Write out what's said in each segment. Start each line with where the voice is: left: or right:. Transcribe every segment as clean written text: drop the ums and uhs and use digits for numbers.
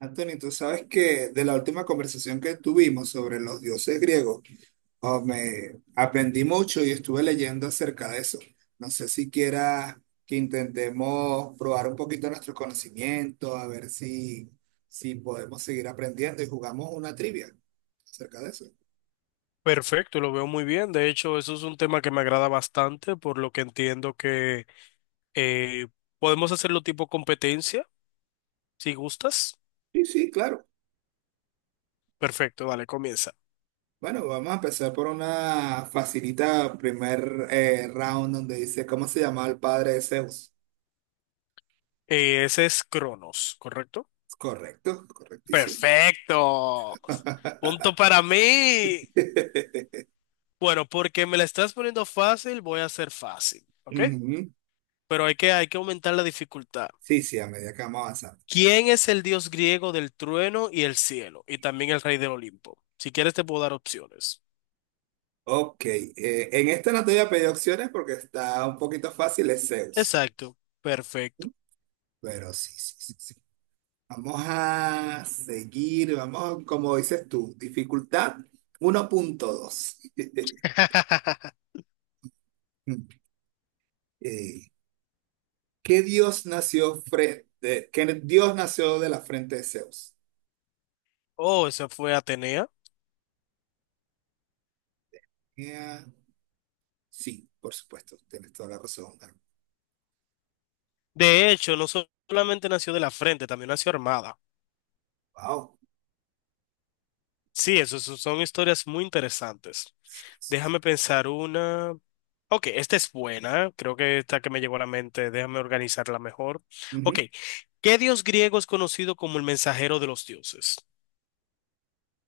right: Anthony, tú sabes que de la última conversación que tuvimos sobre los dioses griegos, oh, me aprendí mucho y estuve leyendo acerca de eso. No sé si quieras que intentemos probar un poquito nuestro conocimiento, a ver si podemos seguir aprendiendo y jugamos una trivia acerca de eso.
left: Perfecto, lo veo muy bien. De hecho, eso es un tema que me agrada bastante, por lo que entiendo que eh, podemos hacerlo tipo competencia, si gustas.
right: Sí, sí, claro.
left: Perfecto, dale, comienza.
right: Bueno, vamos a empezar por una facilita primer round donde dice, ¿cómo se llamaba el padre de Zeus?
left: Ese es Cronos, ¿correcto?
right: Correcto, correctísimo.
left: Perfecto. Punto para mí. Bueno, porque me la estás poniendo fácil, voy a hacer fácil, ¿ok?
right: Ujú.
left: Pero hay que aumentar la dificultad.
right: Sí, sí, a medida que vamos avanzando.
left: ¿Quién es el dios griego del trueno y el cielo? Y también el rey del Olimpo. Si quieres, te puedo dar opciones.
right: Ok, en esta no te voy a pedir opciones porque está un poquito fácil, es Zeus.
left: Exacto, perfecto.
right: Pero sí, sí, sí, sí. Vamos a seguir, vamos, como dices tú, dificultad 1.2. Eh, ¿qué dios nació frente, qué dios nació de la frente de Zeus?
left: Oh, esa fue Atenea.
right: Eh, sí, por supuesto, tienes toda la razón.
left: De hecho, no so- solamente nació de la frente, también nació armada.
right: Wow.
left: Sí, eso son historias muy interesantes. Déjame pensar una. Ok, esta es buena. Creo que esta que me llegó a la mente. Déjame organizarla mejor. Ok, ¿qué dios griego es conocido como el mensajero de los dioses?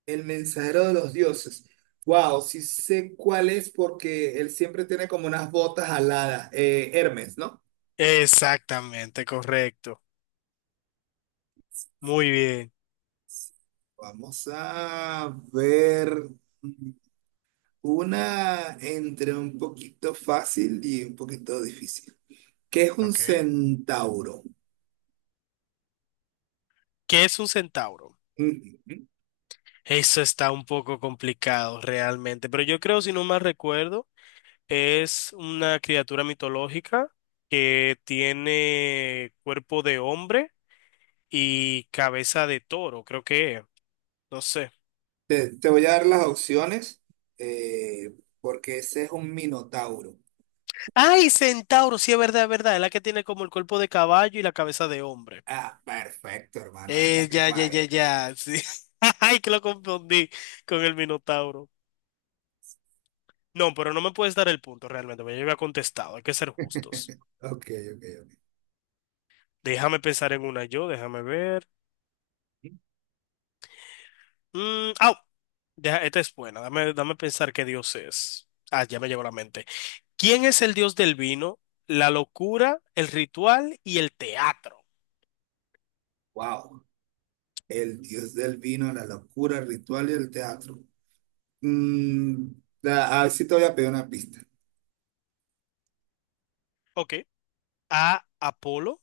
right: El mensajero de los dioses. Wow, sí sé cuál es porque él siempre tiene como unas botas aladas. Hermes, ¿no?
left: Exactamente, correcto. Muy bien.
right: Vamos a ver una entre un poquito fácil y un poquito difícil. ¿Qué es un
left: Ok.
right: centauro?
left: ¿Qué es un centauro?
right: Mm,
left: Eso está un poco complicado realmente, pero yo creo, si no mal recuerdo, es una criatura mitológica que tiene cuerpo de hombre y cabeza de toro, creo que es. No sé.
right: te voy a dar las opciones eh, porque ese es un minotauro.
left: ¡Ay, centauro! Sí, es verdad, es verdad. Es la que tiene como el cuerpo de caballo y la cabeza de hombre.
right: Ah, perfecto, hermano. Esta
left: Ya, ya,
right: misma
left: ya,
right: es.
left: ya. Sí. Ay, que lo confundí con el minotauro. No, pero no me puedes dar el punto realmente, porque yo había contestado. Hay que ser justos.
right: Ok, ok, ok.
left: Déjame pensar en una yo, déjame ver. Mm, au, esta es buena. Dame, dame pensar qué Dios es. Ah, ya me llegó a la mente. ¿Quién es el Dios del vino, la locura, el ritual y el teatro?
right: Wow. El dios del vino, la locura, el ritual y el teatro. Mm, la- ah, sí te voy a pedir una pista.
left: Ok. A. Apolo.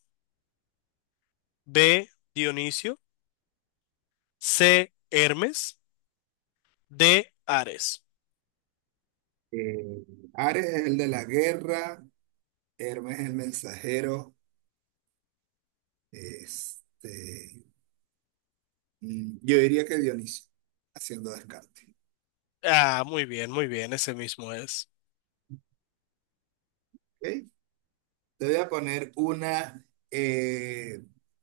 left: B. Dionisio. C. Hermes. D. Ares.
right: Eh, Ares es el de la guerra, Hermes es el mensajero. Este, mm, yo diría que Dionisio, haciendo descarte.
left: Ah, muy bien, muy bien. Ese mismo es.
right: ¿Ok? Te voy a poner una,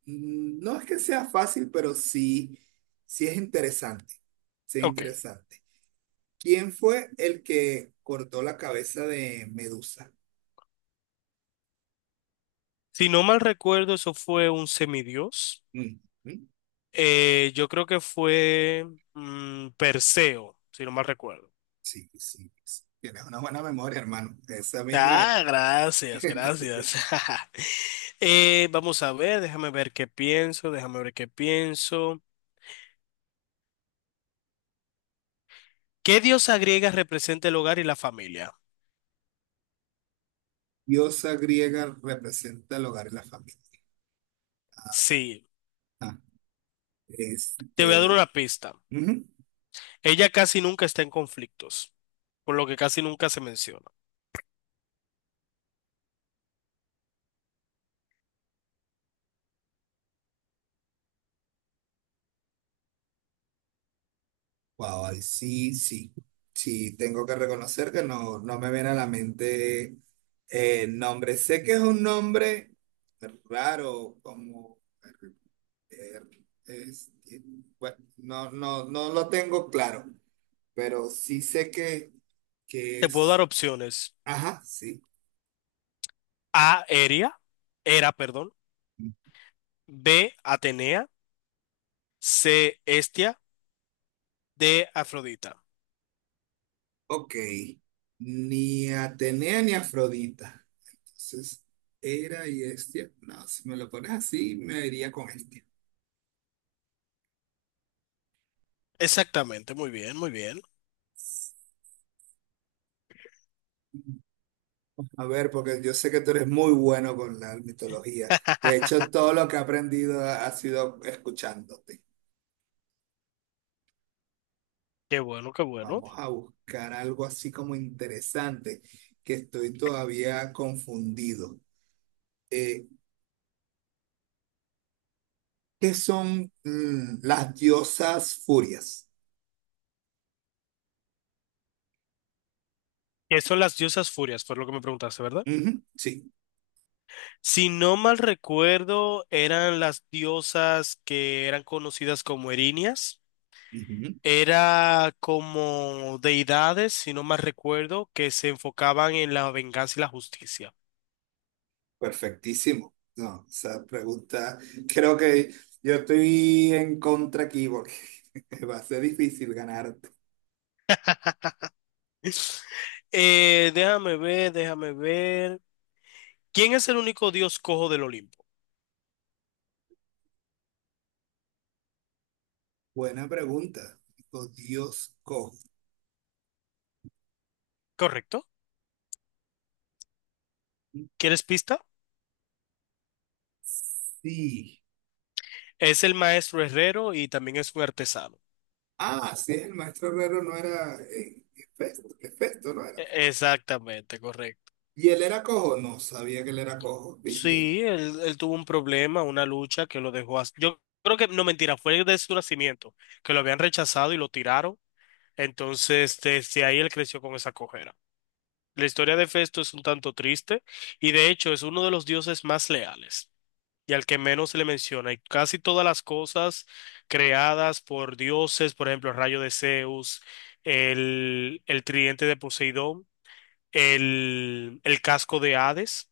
right: mm, no es que sea fácil, pero sí, sí es interesante. Sí es
left: Ok.
right: interesante. ¿Quién fue el que cortó la cabeza de Medusa?
left: Si no mal recuerdo, eso fue un semidios.
right: Ujú.
left: Yo creo que fue Perseo, si no mal recuerdo.
right: Sí, sí, sí. Tienes una buena memoria, hermano. Esa misma es.
left: Ah, gracias, gracias. Vamos a ver, déjame ver qué pienso, déjame ver qué pienso. ¿Qué diosa griega representa el hogar y la familia?
right: Diosa griega representa el hogar y la familia.
left: Sí,
right: Ajá.
left: te voy a dar
right: Este,
left: una pista.
right: ujú.
left: Ella casi nunca está en conflictos, por lo que casi nunca se menciona.
right: Wow, ahí sí, sí. Sí, tengo que reconocer que no, no me viene a la mente el nombre. Sé que es un nombre raro, como eh, este, bueno, no, no, no lo tengo claro, pero sí sé que
left: Te puedo dar
right: es.
left: opciones.
right: Ajá, sí.
left: A, Era, perdón. B, Atenea. C, Estia. D, Afrodita.
right: Ok, ni Atenea ni Afrodita. Entonces, Hera y Hestia. No, si me lo pones así, me iría con Hestia.
left: Exactamente, muy bien, muy bien.
right: A ver, porque yo sé que tú eres muy bueno con la mitología. De hecho, todo lo que he aprendido ha sido escuchándote.
left: Qué bueno, qué bueno.
right: Vamos a buscar algo así como interesante, que estoy todavía confundido. Eh, ¿Qué son las diosas furias?
left: ¿Qué son las diosas furias? Fue lo que me preguntaste, ¿verdad?
right: Ujú, sí.
left: Si no mal recuerdo, eran las diosas que eran conocidas como erinias.
right: Ujú.
left: Era como deidades, si no mal recuerdo, que se enfocaban en la venganza y la justicia.
right: Perfectísimo. No, esa pregunta, creo que yo estoy en contra aquí porque va a ser difícil ganarte.
left: Déjame ver, déjame ver. ¿Quién es el único dios cojo del Olimpo?
right: Buena pregunta. Oh, Dios cojo.
left: ¿Correcto? ¿Quieres pista?
right: Sí.
left: Es el maestro herrero y también es un artesano.
right: Ah, sí, el maestro Herrero no era Hefesto, Hefesto no era.
left: Exactamente, correcto.
right: ¿Y él era cojo? No, sabía que él era cojo, ¿viste?
left: Sí, él tuvo un problema, una lucha que lo dejó Yo creo que, no mentira, fue de su nacimiento, que lo habían rechazado y lo tiraron. Entonces, desde ahí él creció con esa cojera. La historia de Festo es un tanto triste y de hecho es uno de los dioses más leales y al que menos se le menciona. Y casi todas las cosas creadas por dioses, por ejemplo, el rayo de Zeus, el tridente de Poseidón, el casco de Hades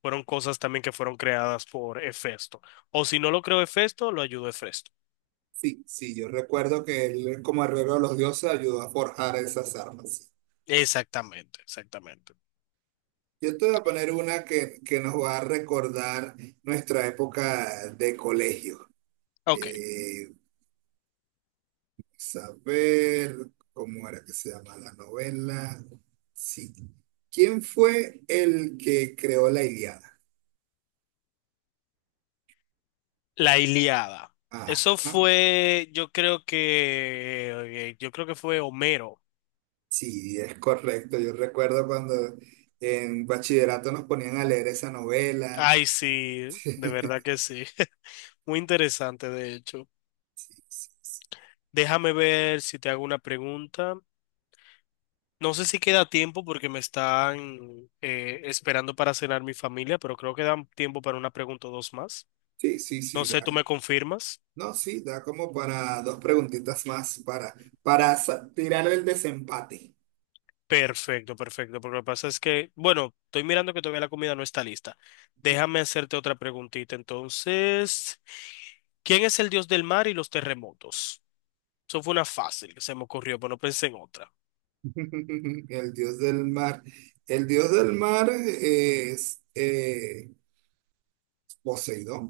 left: fueron cosas también que fueron creadas por Hefesto. O si no lo creó Hefesto, lo ayudó Hefesto.
right: Sí, sí, yo recuerdo que él, como Herrero de los Dioses, ayudó a forjar esas armas.
left: Exactamente, exactamente.
right: Yo te voy a poner una que nos va a recordar nuestra época de colegio.
left: Ok,
right: Eh, saber cómo era que se llama la novela. Sí. ¿Quién fue el que creó la Ilíada?
left: la Ilíada. Eso
right: Ajá.
left: fue, yo creo que fue Homero.
right: Sí, es correcto. Yo recuerdo cuando en bachillerato nos ponían a leer esa novela.
left: Ay, sí, de verdad que sí. Muy interesante, de hecho. Déjame ver si te hago una pregunta. No sé si queda tiempo porque me están esperando para cenar mi familia, pero creo que dan tiempo para una pregunta o dos más.
right: Sí, sí,
left: No
right: sí.
left: sé, ¿tú
right: Da,
left: me confirmas?
right: no, sí, da como para dos preguntitas más
left: Ah.
right: para sa- tirar el desempate.
left: Perfecto, perfecto. Porque lo que pasa es que, bueno, estoy mirando que todavía la comida no está lista. Déjame hacerte otra preguntita. Entonces, ¿quién es el dios del mar y los terremotos? Eso fue una fácil que se me ocurrió, pero no pensé en otra.
right: El dios del mar. El dios del mar es Poseidón,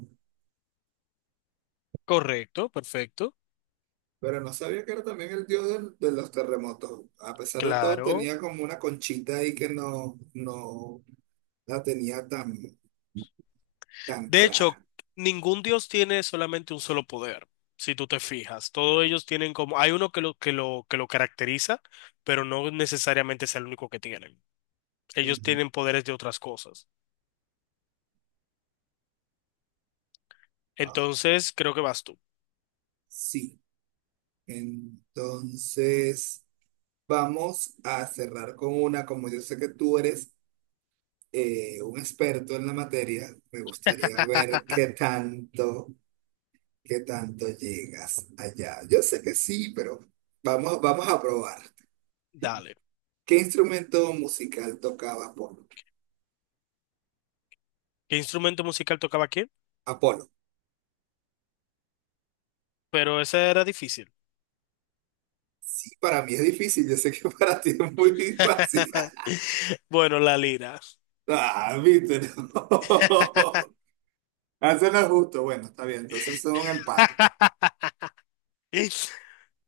left: Correcto, perfecto.
right: pero no sabía que era también el dios del- de los terremotos. A pesar de todo,
left: Claro.
right: tenía como una conchita ahí que no, no la tenía tan, tan
left: De hecho,
right: clara.
left: ningún dios tiene solamente un solo poder, si tú te fijas. Todos ellos tienen como, hay uno que lo caracteriza, pero no necesariamente es el único que tienen. Ellos
right: Ujú.
left: tienen poderes de otras cosas.
right: Wow.
left: Entonces, creo que vas tú.
right: Sí, entonces vamos a cerrar con una, como yo sé que tú eres un experto en la materia, me gustaría ver qué tanto. ¿Qué tanto llegas allá? Yo sé que sí, pero vamos, vamos a probar.
left: Dale.
right: ¿Qué instrumento musical tocaba Apolo?
left: ¿Qué instrumento musical tocaba quién?
right: Apolo.
left: Pero ese era difícil.
right: Sí, para mí es difícil, yo sé que para ti es muy fácil.
left: Bueno, la lira.
right: Ah, viste, no. Eso no es justo. Bueno, está bien, entonces es un empate.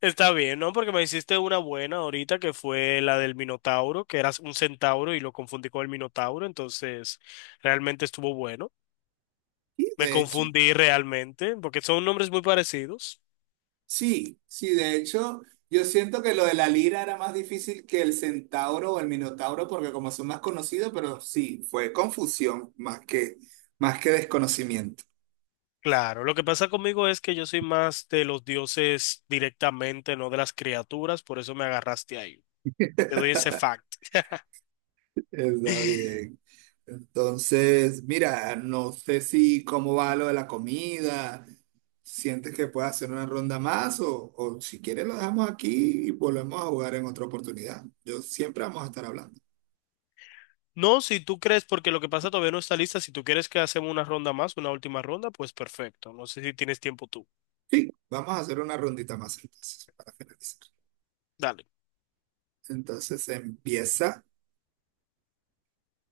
left: Está bien, ¿no? Porque me hiciste una buena ahorita que fue la del Minotauro, que eras un centauro y lo confundí con el Minotauro, entonces realmente estuvo bueno.
right: Y
left: Me
right: de hecho,
left: confundí realmente, porque son nombres muy parecidos.
right: sí, sí, de hecho, yo siento que lo de la lira era más difícil que el centauro o el minotauro, porque como son más conocidos, pero sí, fue confusión más más que desconocimiento.
left: Claro, lo que pasa conmigo es que yo soy más de los dioses directamente, no de las criaturas, por eso me agarraste ahí. Te doy ese fact.
right: Está bien. Entonces, mira, no sé si cómo va lo de la comida. ¿Sientes que puedes hacer una ronda más? O si quieres lo dejamos aquí y volvemos a jugar en otra oportunidad. Yo siempre vamos a estar hablando.
left: No, si tú crees, porque lo que pasa todavía no está lista, si tú quieres que hacemos una ronda más, una última ronda, pues perfecto. No sé si tienes tiempo tú.
right: Sí, vamos a hacer una rondita más entonces para finalizar.
left: Dale.
right: Entonces empieza.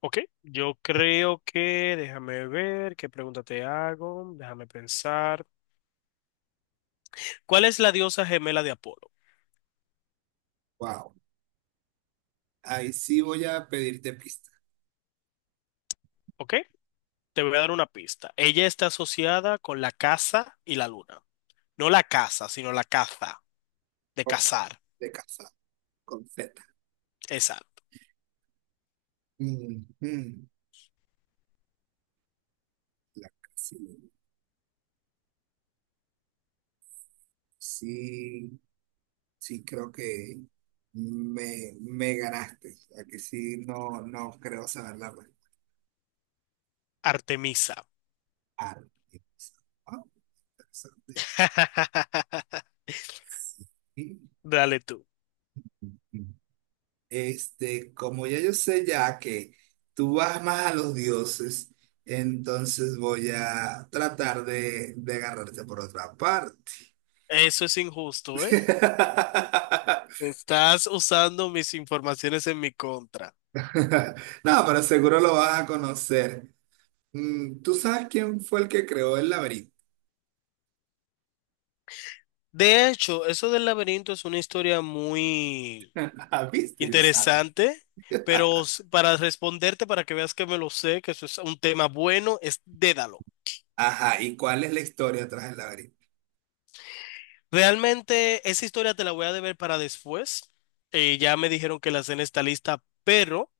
left: Ok, yo creo que, déjame ver, qué pregunta te hago, déjame pensar. ¿Cuál es la diosa gemela de Apolo?
right: Wow. Ahí sí voy a pedirte pista.
left: Ok, te voy a dar una pista. Ella está asociada con la caza y la luna. No la caza, sino la caza, de
right: Oh,
left: cazar.
right: de casa, con Z.
left: Esa,
right: Ujú, la casilla. Sí. Sí, creo que me ganaste. Aquí sí no, no creo saber la respuesta.
left: Artemisa.
right: Arte. Ah, interesante. Sí.
left: Dale tú.
right: Como ya yo sé ya que tú vas más a los dioses, entonces voy a tratar de agarrarte por otra parte.
left: Eso es injusto, ¿eh? Estás usando mis informaciones en mi contra.
right: No, pero seguro lo vas a conocer. Mm, ¿tú sabes quién fue el que creó el laberinto?
left: De hecho, eso del laberinto es una historia muy...
right: ¿Viste? Yo sabía.
left: Interesante, pero para responderte, para que veas que me lo sé, que eso es un tema bueno, es Dédalo.
right: Ajá, ¿y cuál es la historia tras el laberinto?
left: Realmente esa historia te la voy a deber para después. Ya me dijeron que la cena está lista, pero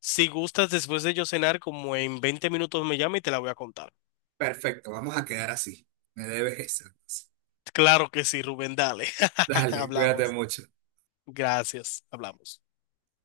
left: si gustas después de yo cenar, como en 20 minutos me llama y te la voy a contar.
right: Perfecto, vamos a quedar así. Me debes esa, pues.
left: Claro que sí, Rubén, dale.
right: Dale, cuídate
left: Hablamos.
right: mucho.
left: Gracias, hablamos.